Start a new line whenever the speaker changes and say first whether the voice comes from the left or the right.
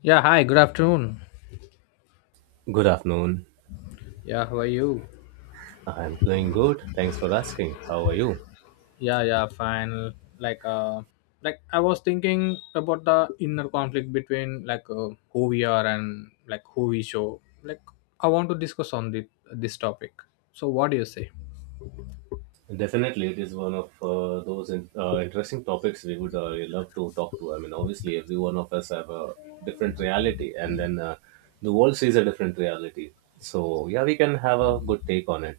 left: Yeah, hi, good afternoon.
right: Good afternoon.
left: Yeah, how are you?
right: I'm doing good. Thanks for asking. How are you?
left: Yeah, yeah, fine. Like uh like I was thinking about the inner conflict between who we are and like who we show. Like I want to discuss on this topic. So what do you say?
right: Definitely, it is one of interesting topics we would love to talk to. I mean, obviously, every one of us have a different reality, and then the world sees a different reality. So, yeah, we can have a good take on it.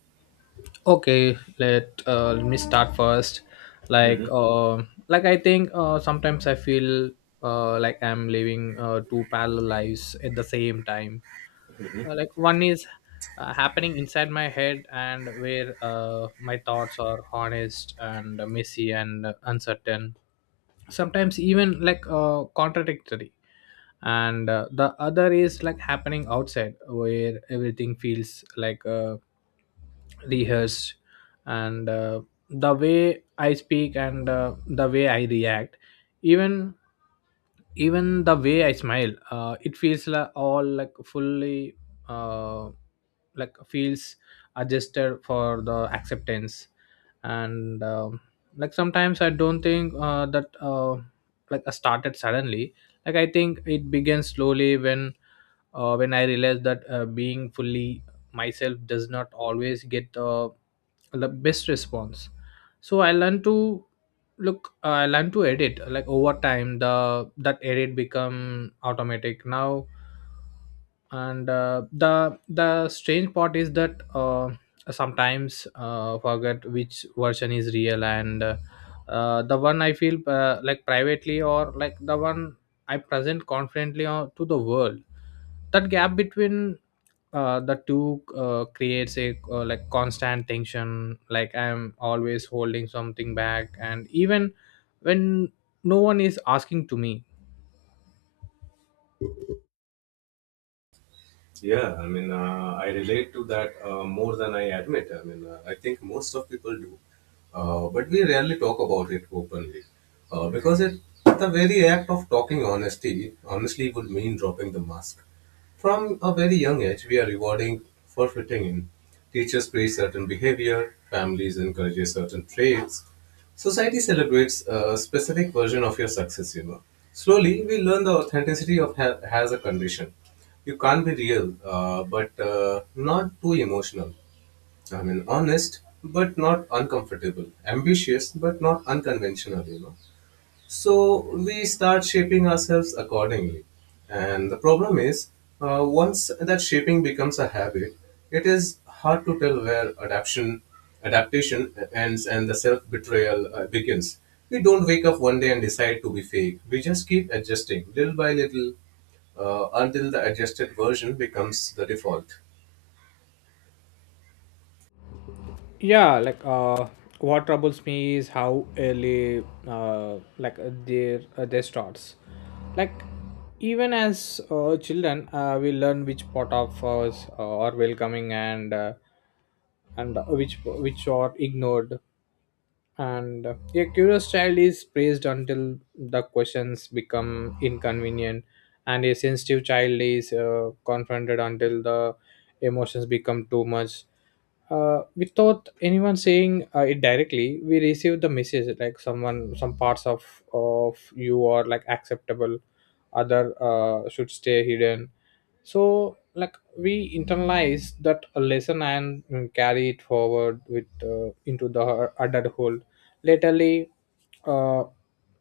left: Okay, let me start first. Like uh like I think sometimes I feel like I'm living two parallel lives at the same time. Like one is happening inside my head and where my thoughts are honest and messy and uncertain, sometimes even contradictory, and the other is like happening outside where everything feels rehearsed, and the way I speak and the way I react, even even the way I smile. It feels like all like fully uh, like feels adjusted for the acceptance. And like sometimes I don't think that I started suddenly. Like I think it began slowly when, when I realized that being fully myself does not always get the best response. So I learned to look I learned to edit, like over time the, that edit become automatic now. And the strange part is that, sometimes forget which version is real, and the one I feel, like privately, or like the one I present confidently to the world. That gap between the two creates a, like constant tension. Like I am always holding something back, and even when no one is asking to me.
right: Yeah, I mean, I relate to that more than I admit. I mean, I think most of people do, but we rarely talk about it openly because it the very act of talking honesty honestly would mean dropping the mask. From a very young age, we are rewarding for fitting in. Teachers praise certain behavior, families encourage certain traits, society celebrates a specific version of your success, you know. Slowly, we learn the authenticity of has a condition. You can't be real, but not too emotional. I mean, honest, but not uncomfortable. Ambitious, but not unconventional, you know. So we start shaping ourselves accordingly. And the problem is, once that shaping becomes a habit, it is hard to tell where adaptation ends and the self betrayal begins. We don't wake up one day and decide to be fake. We just keep adjusting little by little until the adjusted version becomes the default.
left: Yeah. What troubles me is how early, their starts. Like even as children, we learn which part of us are welcoming, and and which are ignored, and a curious child is praised until the questions become inconvenient, and a sensitive child is confronted until the emotions become too much. Without anyone saying it directly, we receive the message like someone, some parts of you are like acceptable, other should stay hidden. So like we internalize that lesson and carry it forward with, into the adulthood. Latterly, uh,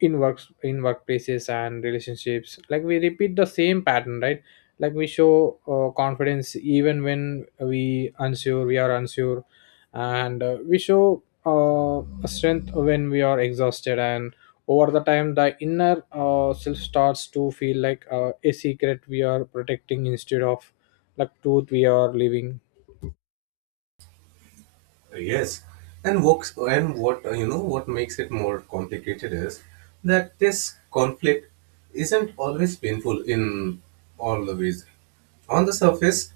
left: in works, in workplaces and relationships, like we repeat the same pattern, right? Like we show confidence even when we are unsure, and we show strength when we are exhausted. And over the time, the inner self starts to feel like a secret we are protecting instead of like truth we are living.
right: Yes, and what you know what makes it more complicated is that this conflict isn't always painful in all the ways. On the surface,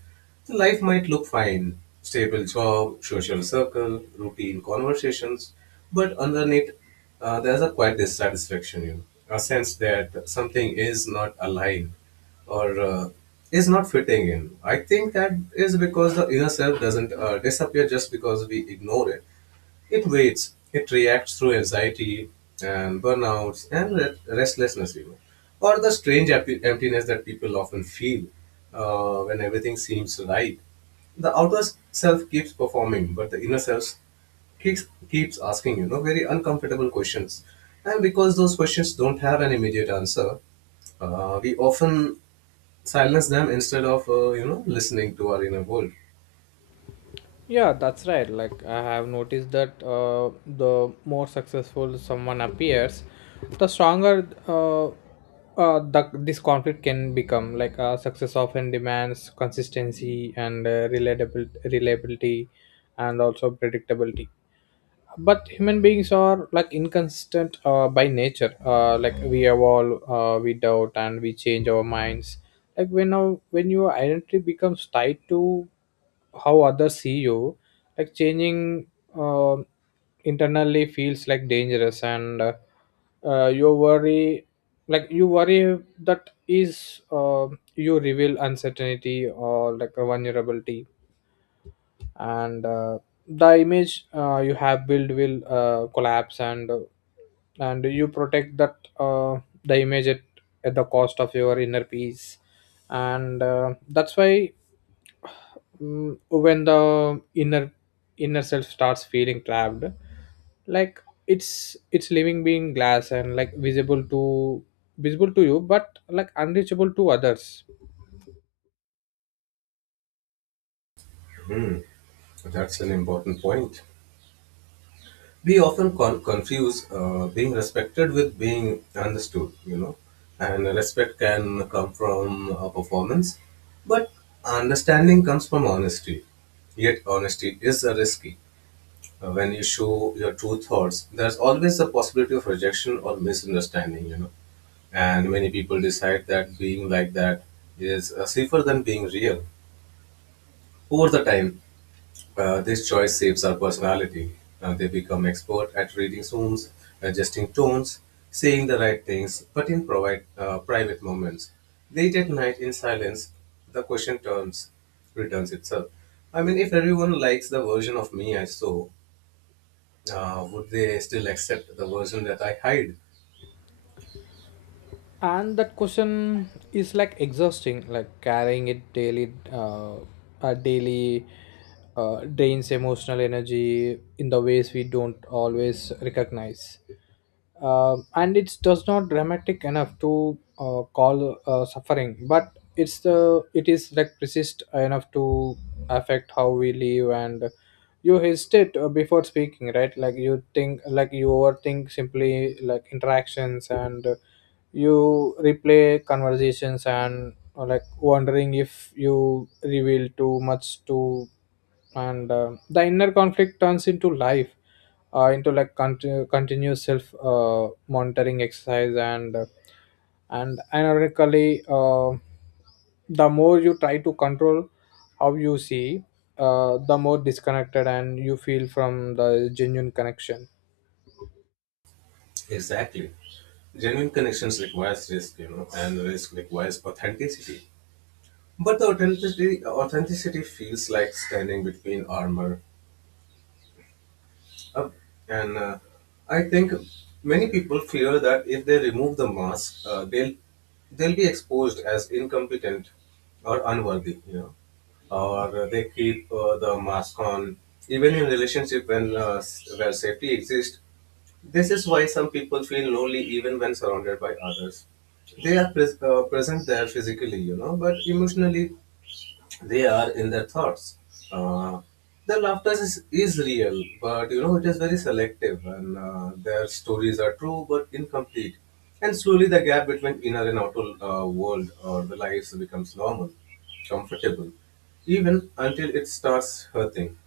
right: the life might look fine, stable job, social circle, routine conversations, but underneath, there's a quiet dissatisfaction, you know, a sense that something is not aligned or is not fitting in. I think that is because the inner self doesn't disappear just because we ignore it. It waits, it reacts through anxiety and burnouts and restlessness, even, or the strange emptiness that people often feel when everything seems right. The outer self keeps performing, but the inner self keeps keeps asking, you know, very uncomfortable questions, and because those questions don't have an immediate answer, we often silence them instead of, you know, listening to our inner world.
left: Yeah, that's right. Like I have noticed that the more successful someone appears, the stronger, this conflict can become. Success often demands consistency and reliable reliability, and also predictability. But human beings are like inconsistent by nature. Like we evolve, we doubt and we change our minds. Like when when your identity becomes tied to how others see you, like changing uh, internally feels like dangerous. And you worry, like you worry that is you reveal uncertainty or like a vulnerability, and the image you have built will collapse, and and you protect that the image at the cost of your inner peace. And that's why, when the inner self starts feeling trapped, like it's living being glass and like visible to you but like unreachable to others.
right: Hmm. That's an important point. We often confuse being respected with being understood, you know, and respect can come from a performance, but understanding comes from honesty. Yet honesty is a risky. When you show your true thoughts there's always a possibility of rejection or misunderstanding, you know, and many people decide that being like that is safer than being real. Over the time, this choice shapes our personality. They become expert at reading rooms, adjusting tones, saying the right things, but in private moments. Late at night in silence, the returns itself. I mean, if everyone likes the version of me I saw, would they still accept the version that I hide?
left: And that question is like exhausting, like carrying it daily, uh daily drains emotional energy in the ways we don't always recognize. And it does not dramatic enough to call suffering, but it is like persist enough to affect how we live. And you hesitate before speaking, right? Like you think, like you overthink simply like interactions, and you replay conversations, and or like wondering if you reveal too much to. And the inner conflict turns into life, into like continuous self monitoring exercise. And ironically, the more you try to control how you see, the more disconnected and you feel from the genuine connection.
right: Exactly. Genuine connections requires risk, you know, and risk requires authenticity. But the authenticity feels like standing between armor. Uh, and I think many people fear that if they remove the mask, uh, they'll be exposed as incompetent or unworthy. You know, or they keep the mask on even in relationship when where safety exists. This is why some people feel lonely even when surrounded by others. They are present there physically, you know, but emotionally they are in their thoughts. Uh, their laughter is real, but you know it is very selective, and their stories are true but incomplete. And slowly, the gap between inner and outer world or the lives becomes normal, comfortable, even until it starts hurting.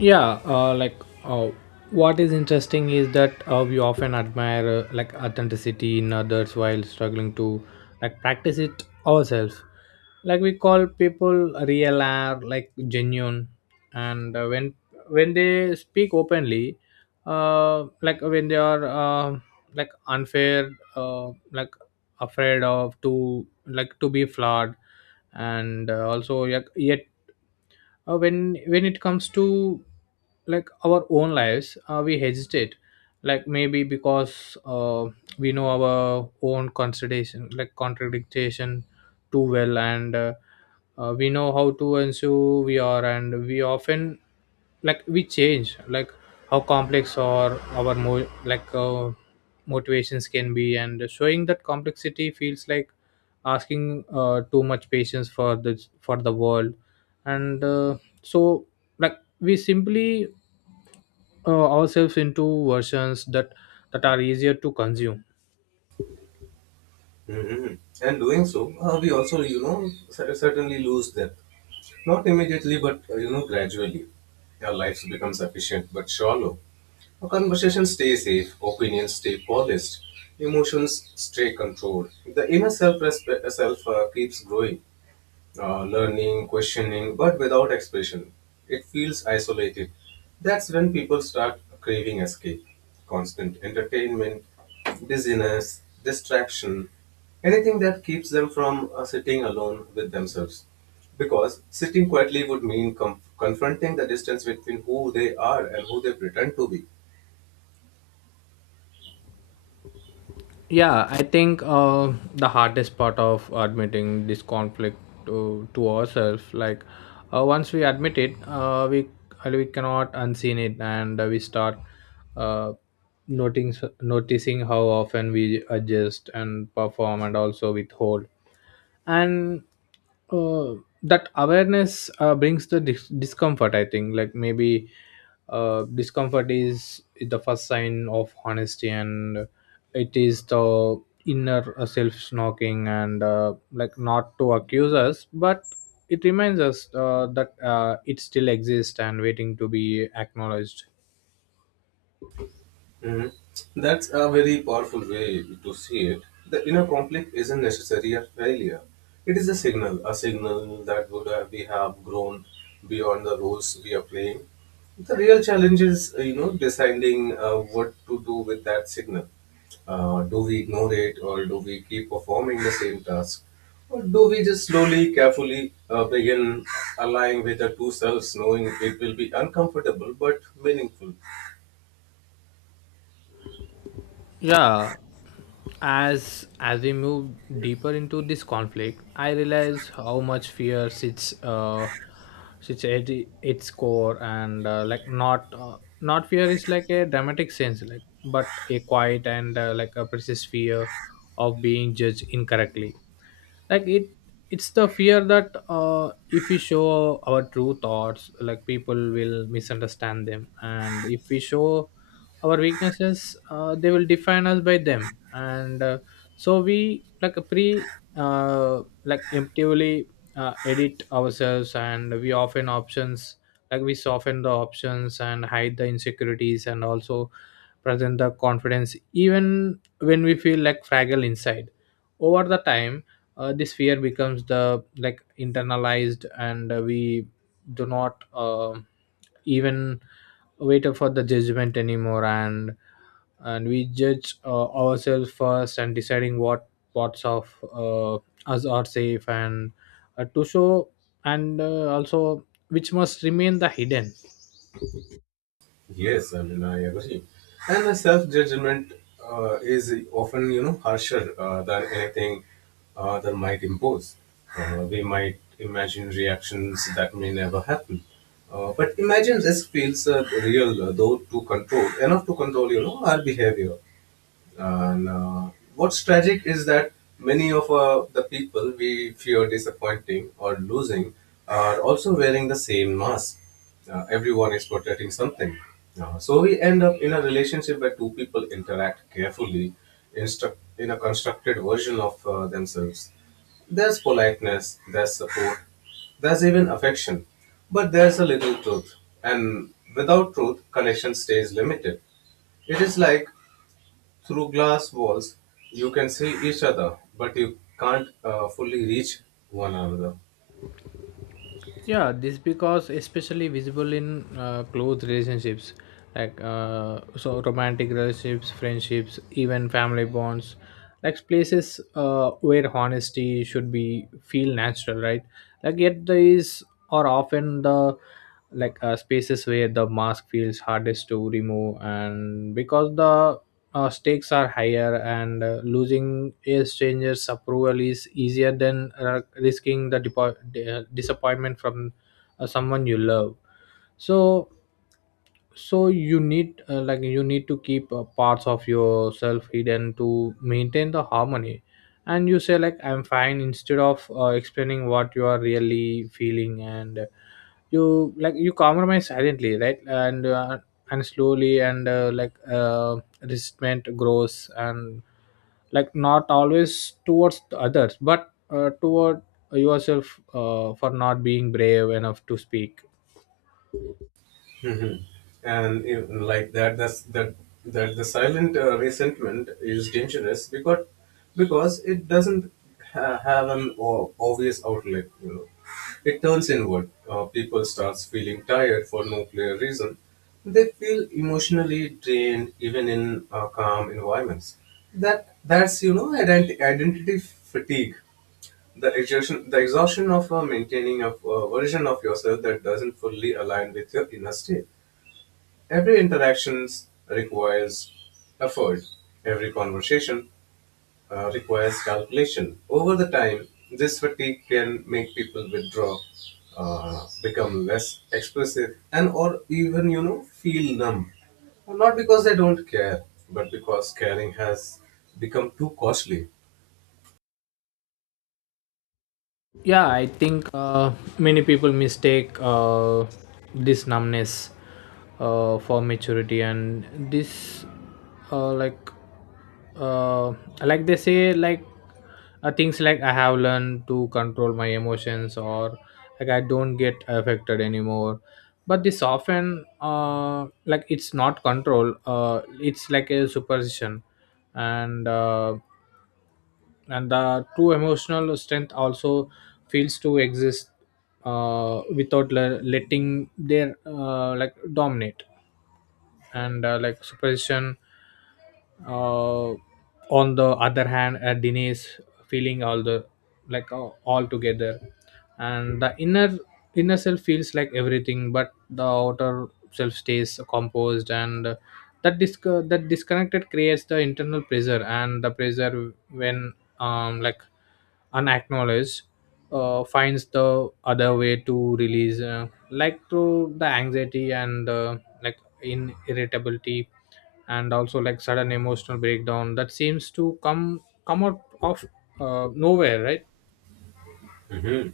left: yeah uh, like uh, what is interesting is that, we often admire, like authenticity in others while struggling to like practice it ourselves. Like we call people real or like genuine and when they speak openly, like when they are, like unfair, like afraid of to like to be flawed. And yet, when it comes to like our own lives, we hesitate, like maybe because, we know our own contradiction too well. And we know how to ensure we are, and we often, like we change like how complex or our motivations can be, and showing that complexity feels like asking too much patience for the world. And uh, so like we simply, ourselves into versions that, that are easier to consume.
right: Mhm. And doing so, we also, you know, certainly lose depth. Not immediately, but you know, gradually. Our lives becomes efficient but shallow. Our conversations stay safe, opinions stay polished, emotions stay controlled. The inner self keeps growing, learning, questioning, but without expression. It feels isolated. That's when people start craving escape, constant entertainment, busyness, distraction, anything that keeps them from sitting alone with themselves. Because sitting quietly would mean confronting the distance between who they are and who they pretend to be.
left: Yeah, I think the hardest part of admitting this conflict to ourselves, like once we admit it, we cannot unseen it, and we start, uh, noting noticing how often we adjust and perform, and also withhold. And uh, that awareness brings the discomfort. I think, like maybe, discomfort is the first sign of honesty, and it is the inner self knocking, and like not to accuse us, but it reminds us that it still exists and waiting to be acknowledged.
right: Mhm. That's a very powerful way to see it. The inner conflict isn't necessarily a failure. It is a signal that we have grown beyond the roles we are playing. The real challenge is, you know, deciding what to do with that signal. Do we ignore it, or do we keep performing the same task, or do we just slowly, carefully begin aligning with the two selves, knowing it will be uncomfortable but meaningful?
left: Yeah, as we move deeper into this conflict, I realize how much fear sits, sits at its core. And like not, not fear is like a dramatic sense, like but a quiet and like a precise fear of being judged incorrectly. Like it, it's the fear that, if we show our true thoughts, like people will misunderstand them, and if we show our weaknesses, they will define us by them. And so we like a pre emptively edit ourselves, and we often options, like we soften the options and hide the insecurities, and also present the confidence even when we feel like fragile inside. Over the time, this fear becomes the like internalized, and we do not, even wait for the judgment anymore, and we judge ourselves first, and deciding what parts of, us are safe and to show, and also which must remain the hidden.
right: Yes, I mean, I agree. And the self judgment is often, you know, harsher than anything that might impose. We might imagine reactions that may never happen. But imagine this feels real, enough to control, you know, our behavior. And what's tragic is that many of the people we fear disappointing or losing are also wearing the same mask. Everyone is protecting something. So we end up in a relationship where two people interact carefully in a constructed version of themselves. There's politeness, there's support, there's even affection. But there's a little truth, and without truth, connection stays limited. It is like through glass walls, you can see each other, but you can't fully reach one another.
left: Yeah, this because especially visible in close relationships, like romantic relationships, friendships, even family bonds, like places where honesty should be feel natural, right? Like yet these are often the, spaces where the mask feels hardest to remove, and because the stakes are higher, and losing a stranger's approval is easier than risking the disappointment from someone you love. So so you need, like you need to keep parts of yourself hidden to maintain the harmony. And you say like I'm fine instead of explaining what you are really feeling. And you like you compromise silently, right? And slowly, and resentment grows, and like not always towards the others, but toward yourself, for not being brave enough to speak.
right: Mhm. And you know, like that, that's that that the silent resentment is dangerous because it doesn't have an obvious outlet. You know, it turns inward. People starts feeling tired for no clear reason. They feel emotionally drained even in calm environments. That's you know identity fatigue. The exhaustion of maintaining a version of yourself that doesn't fully align with your inner state. Every interaction requires effort. Every conversation requires calculation. Over the time, this fatigue can make people withdraw, become less expressive, and or even you know feel numb. Not because they don't care, but because caring has become too costly.
left: Yeah, I think many people mistake, this numbness, for maturity. And this, uh, like uh, like they say like, things like I have learned to control my emotions, or like I don't get affected anymore. But this often, like it's not control, it's like a superstition. And and the true emotional strength also feels to exist without letting their like dominate. And like superstition, uh, on the other hand, dinesh, feeling all the, all together. And the inner self feels like everything, but the outer self stays composed. And that that disconnected creates the internal pressure. And the pressure when, um like unacknowledged, finds the other way to release, like through the anxiety, and like in irritability, and also like sudden emotional breakdown that seems to come out of, nowhere, right?
right: Mhm.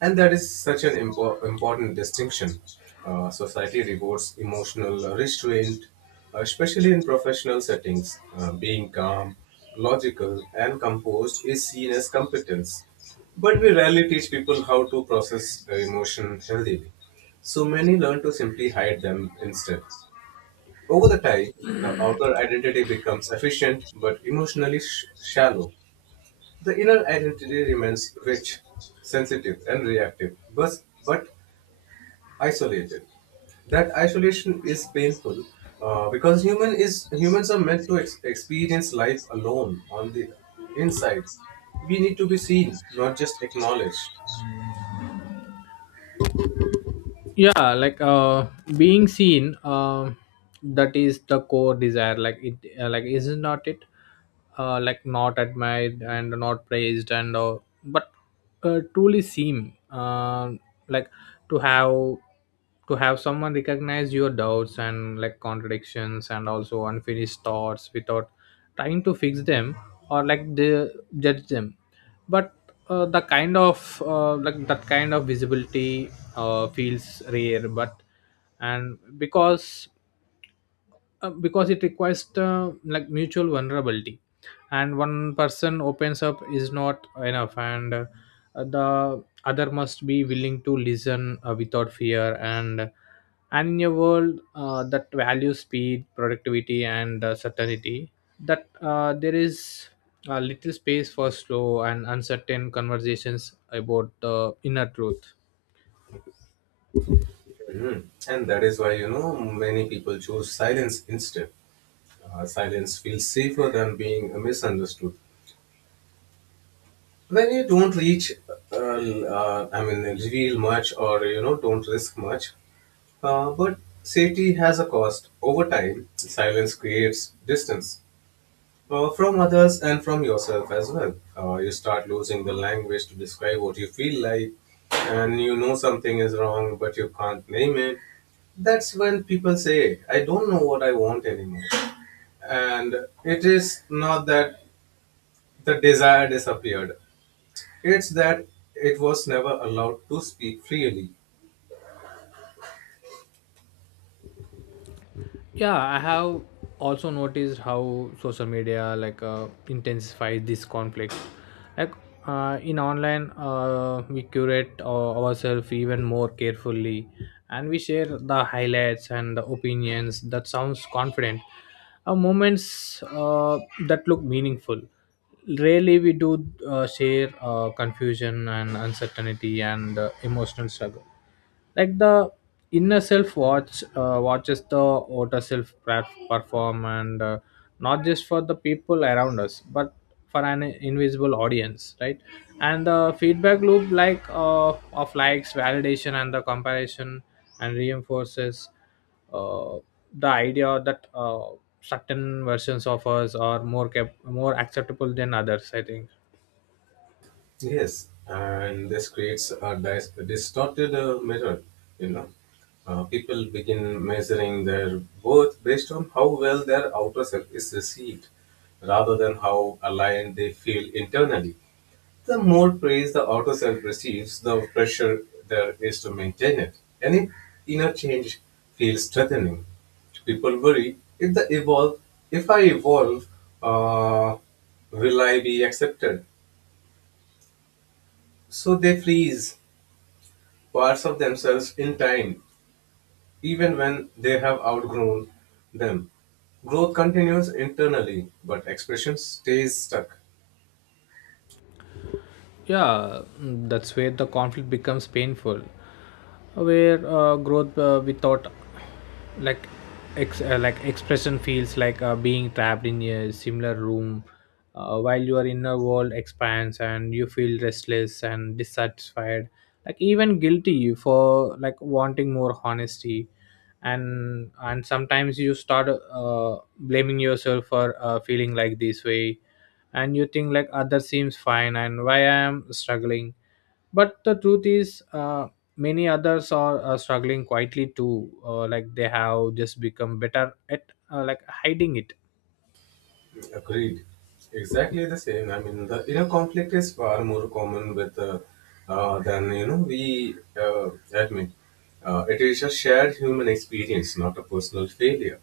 right: And that is such an important distinction. Society rewards emotional restraint, especially in professional settings. Being calm, logical, and composed is seen as competence. But we rarely teach people how to process emotion healthily. So many learn to simply hide them instead. Over the time, the outer identity becomes efficient but emotionally shallow. The inner identity remains rich, sensitive, and reactive, but isolated. That isolation is painful because humans are meant to experience life alone on the inside. We need to be seen, not just acknowledged.
left: Yeah. Being seen, that is the core desire. Like it, like isn't not it, like not admired and not praised, and but truly seen. Like to have someone recognize your doubts, and like contradictions, and also unfinished thoughts without trying to fix them, or like they judge them. But the kind of, like that kind of visibility, feels rare. But and because, because it requires, like mutual vulnerability, and one person opens up is not enough, and the other must be willing to listen without fear. And in a world that values speed, productivity, and certainty, that there is little space for slow and uncertain conversations about the inner truth.
right: Mhm. And that is why you know many people choose silence instead. Silence feels safer than being misunderstood. When you don't uh, reveal much or you know don't risk much, but safety has a cost. Over time, silence creates distance from others and from yourself as well. You start losing the language to describe what you feel like, and you know something is wrong, but you can't name it. That's when people say, I don't know what I want anymore. And it is not that the desire disappeared, it's that it was never allowed to speak freely.
left: Yeah, I have also noticed how social media, like intensifies this conflict. like in online, we curate ourselves even more carefully, and we share the highlights and the opinions that sounds confident, moments that look meaningful. Rarely we do share confusion and uncertainty and emotional struggle. Like the inner self watches the outer self perform, and not just for the people around us but for an invisible audience, right? And the feedback loop, of likes, validation, and the comparison, and reinforces uh, the idea that certain versions of us are more more acceptable than others, I think.
right: Yes, and this creates a distorted mirror. You know, people begin measuring their worth based on how well their outer self is received, rather than how aligned they feel internally. The more praise the outer self receives, the pressure there is to maintain it. Any inner change feels threatening. People worry if I evolve, uh, will I be accepted? So they freeze parts of themselves in time, even when they have outgrown them. Growth continues internally, but expression stays stuck.
left: Yeah. That's where the conflict becomes painful, where growth without like expression feels like being trapped in a similar room, while your inner world expands and you feel restless and dissatisfied, like even guilty for like wanting more honesty. And sometimes you start blaming yourself for feeling like this way, and you think like other seems fine and why I am struggling. But the truth is, many others are struggling quietly too, like they have just become better at like hiding it.
right: Agreed. Exactly the same. I mean, the inner conflict is far more common with than you know we admit. It is a shared human experience, not a personal failure.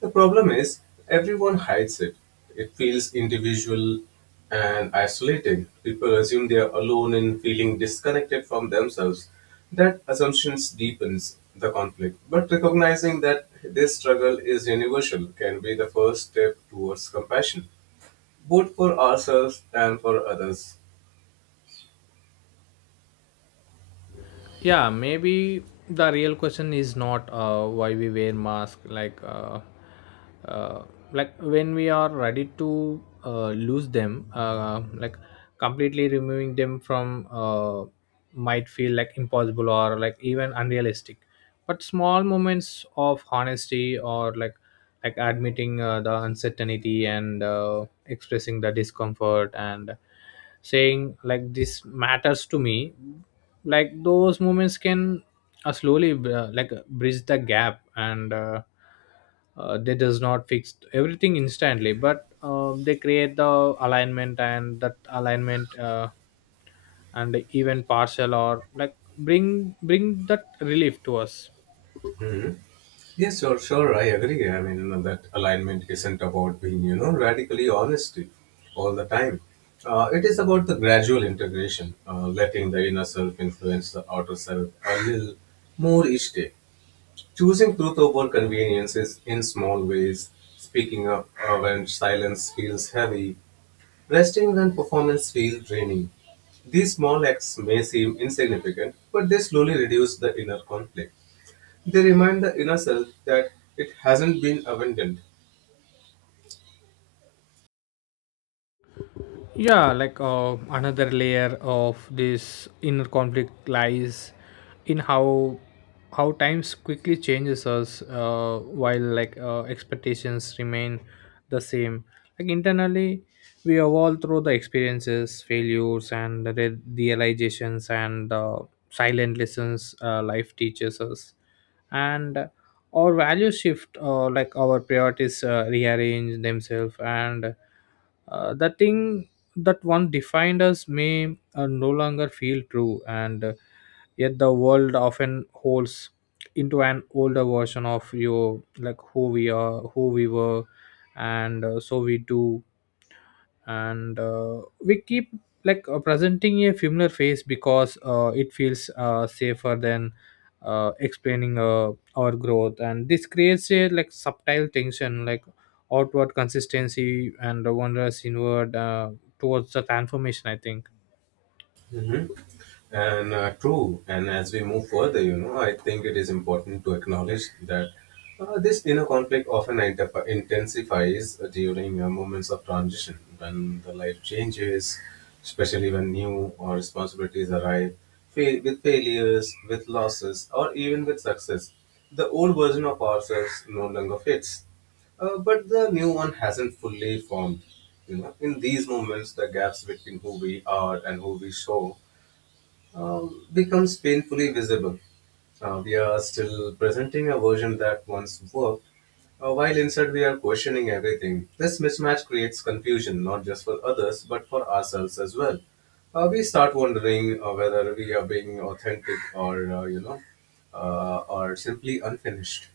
right: The problem is, everyone hides it. It feels individual and isolating. People assume they are alone in feeling disconnected from themselves. That assumption deepens the conflict. But recognizing that this struggle is universal can be the first step towards compassion, both for ourselves and for others.
left: Yeah, maybe the real question is not why we wear mask, uh, like when we are ready to lose them, like completely removing them from, might feel like impossible or like even unrealistic. But small moments of honesty, or like admitting the uncertainty and expressing the discomfort and saying like this matters to me, like those moments can slowly bridge the gap. And they does not fix everything instantly, but they create the alignment, and that alignment, and even partial or like bring that relief to us.
right: Yes, sure, sure, I agree. I mean, you know, that alignment isn't about being, you know, radically honest all the time. It is about the gradual integration, letting the inner self influence the outer self a little more each day. Choosing truth over conveniences in small ways, speaking up when silence feels heavy, resting when performance feels draining. These small acts may seem insignificant, but they slowly reduce the inner conflict. They remind the inner self that it hasn't been abandoned.
left: Yeah, like another layer of this inner conflict lies in how times quickly changes us, while like expectations remain the same. Like internally, we evolve through the experiences, failures, and the realizations and silent lessons life teaches us. And our values shift, like our priorities rearrange themselves, and the thing that one defined us may no longer feel true. And yet the world often holds into an older version of you, like who we are, who we were. And so we do, and we keep presenting a familiar face because it feels safer than explaining our growth, and this creates a like subtle tension, like outward consistency and wonders inward towards the transformation, I think.
right: Hmm. And true. And as we move further, you know, I think it is important to acknowledge that this inner conflict often intensifies during moments of transition when the life changes, especially when new or responsibilities arrive, with failures, with losses, or even with success. The old version of ourselves no longer fits but the new one hasn't fully formed. You know, in these moments, the gaps between who we are and who we show becomes painfully visible. We are still presenting a version that once worked, while inside we are questioning everything. This mismatch creates confusion, not just for others, but for ourselves as well. We start wondering whether we are being authentic or or simply unfinished.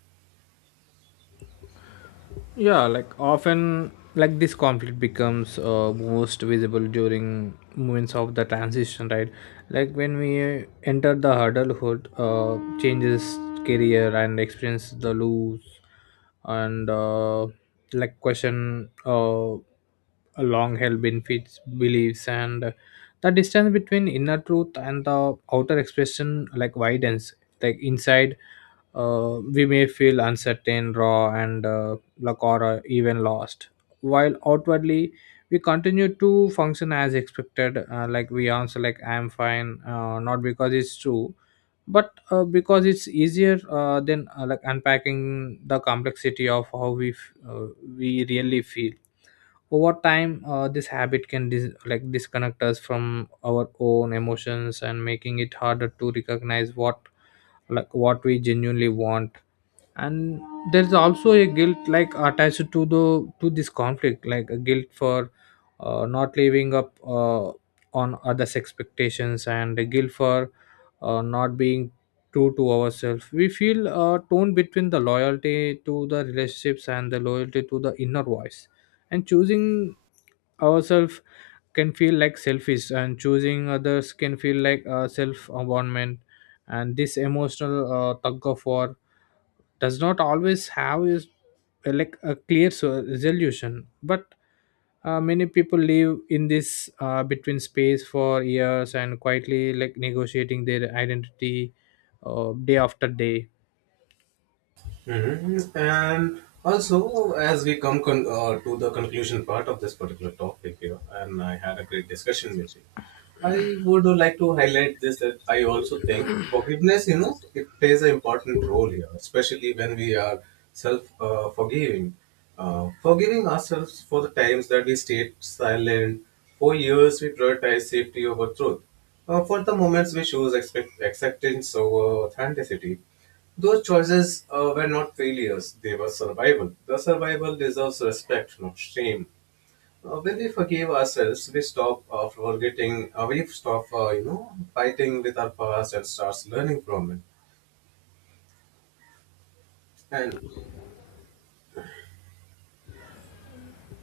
left: Yeah, like often, like this conflict becomes most visible during moments of the transition, right? Like when we enter the adulthood, changes career and experience the loss, and like question a long held benefits, beliefs, and the distance between inner truth and the outer expression like widens. Like inside, we may feel uncertain, raw, and luck or even lost, while outwardly we continue to function as expected, like we answer like I'm fine, not because it's true but because it's easier than like unpacking the complexity of how we we really feel. Over time, this habit can like disconnect us from our own emotions and making it harder to recognize what we genuinely want. And there's also a guilt like attached to the to this conflict, like a guilt for not living up on others expectations, and a guilt for not being true to ourselves. We feel torn between the loyalty to the relationships and the loyalty to the inner voice, and choosing ourselves can feel like selfish, and choosing others can feel like self abandonment. And this emotional tug of war does not always have is like a clear resolution. But many people live in this between space for years, and quietly like negotiating their identity day after day.
right: Mhm. And also, as we come to the conclusion part of this particular topic here, and I had a great discussion with you, I would like to highlight this that I also think forgiveness, you know, it plays an important role here, especially when we are self forgiving. Forgiving ourselves for the times that we stayed silent, for years we prioritize safety over truth. For the moments we choose acceptance over authenticity, those choices were not failures, they were survival. The survival deserves respect, not shame. When we forgive ourselves, we stop we stop, you know, fighting with our past and starts learning from it. And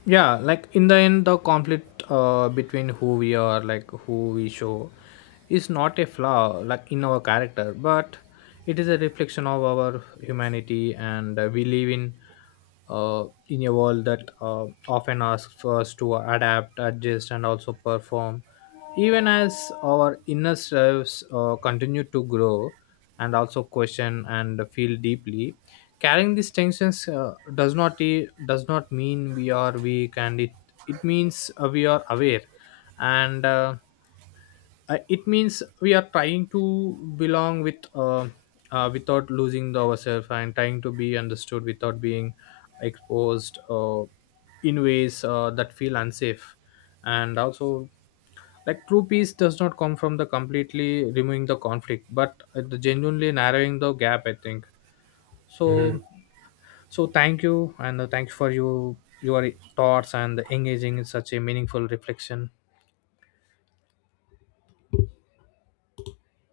left: Yeah, like in the end, the conflict between who we are, like who we show, is not a flaw like in our character, but it is a reflection of our humanity. And we live in a world that often asks us to adapt, adjust, and also perform, even as our inner selves continue to grow and also question and feel deeply. Carrying these tensions does not e- does not mean we are weak, and it means we are aware, and it means we are trying to belong with, without losing the ourselves, and trying to be understood without being exposed in ways that feel unsafe. And also, like true peace does not come from the completely removing the conflict, but the genuinely narrowing the gap, I think. So so thank you, and thanks for you your thoughts and engaging in such a meaningful reflection.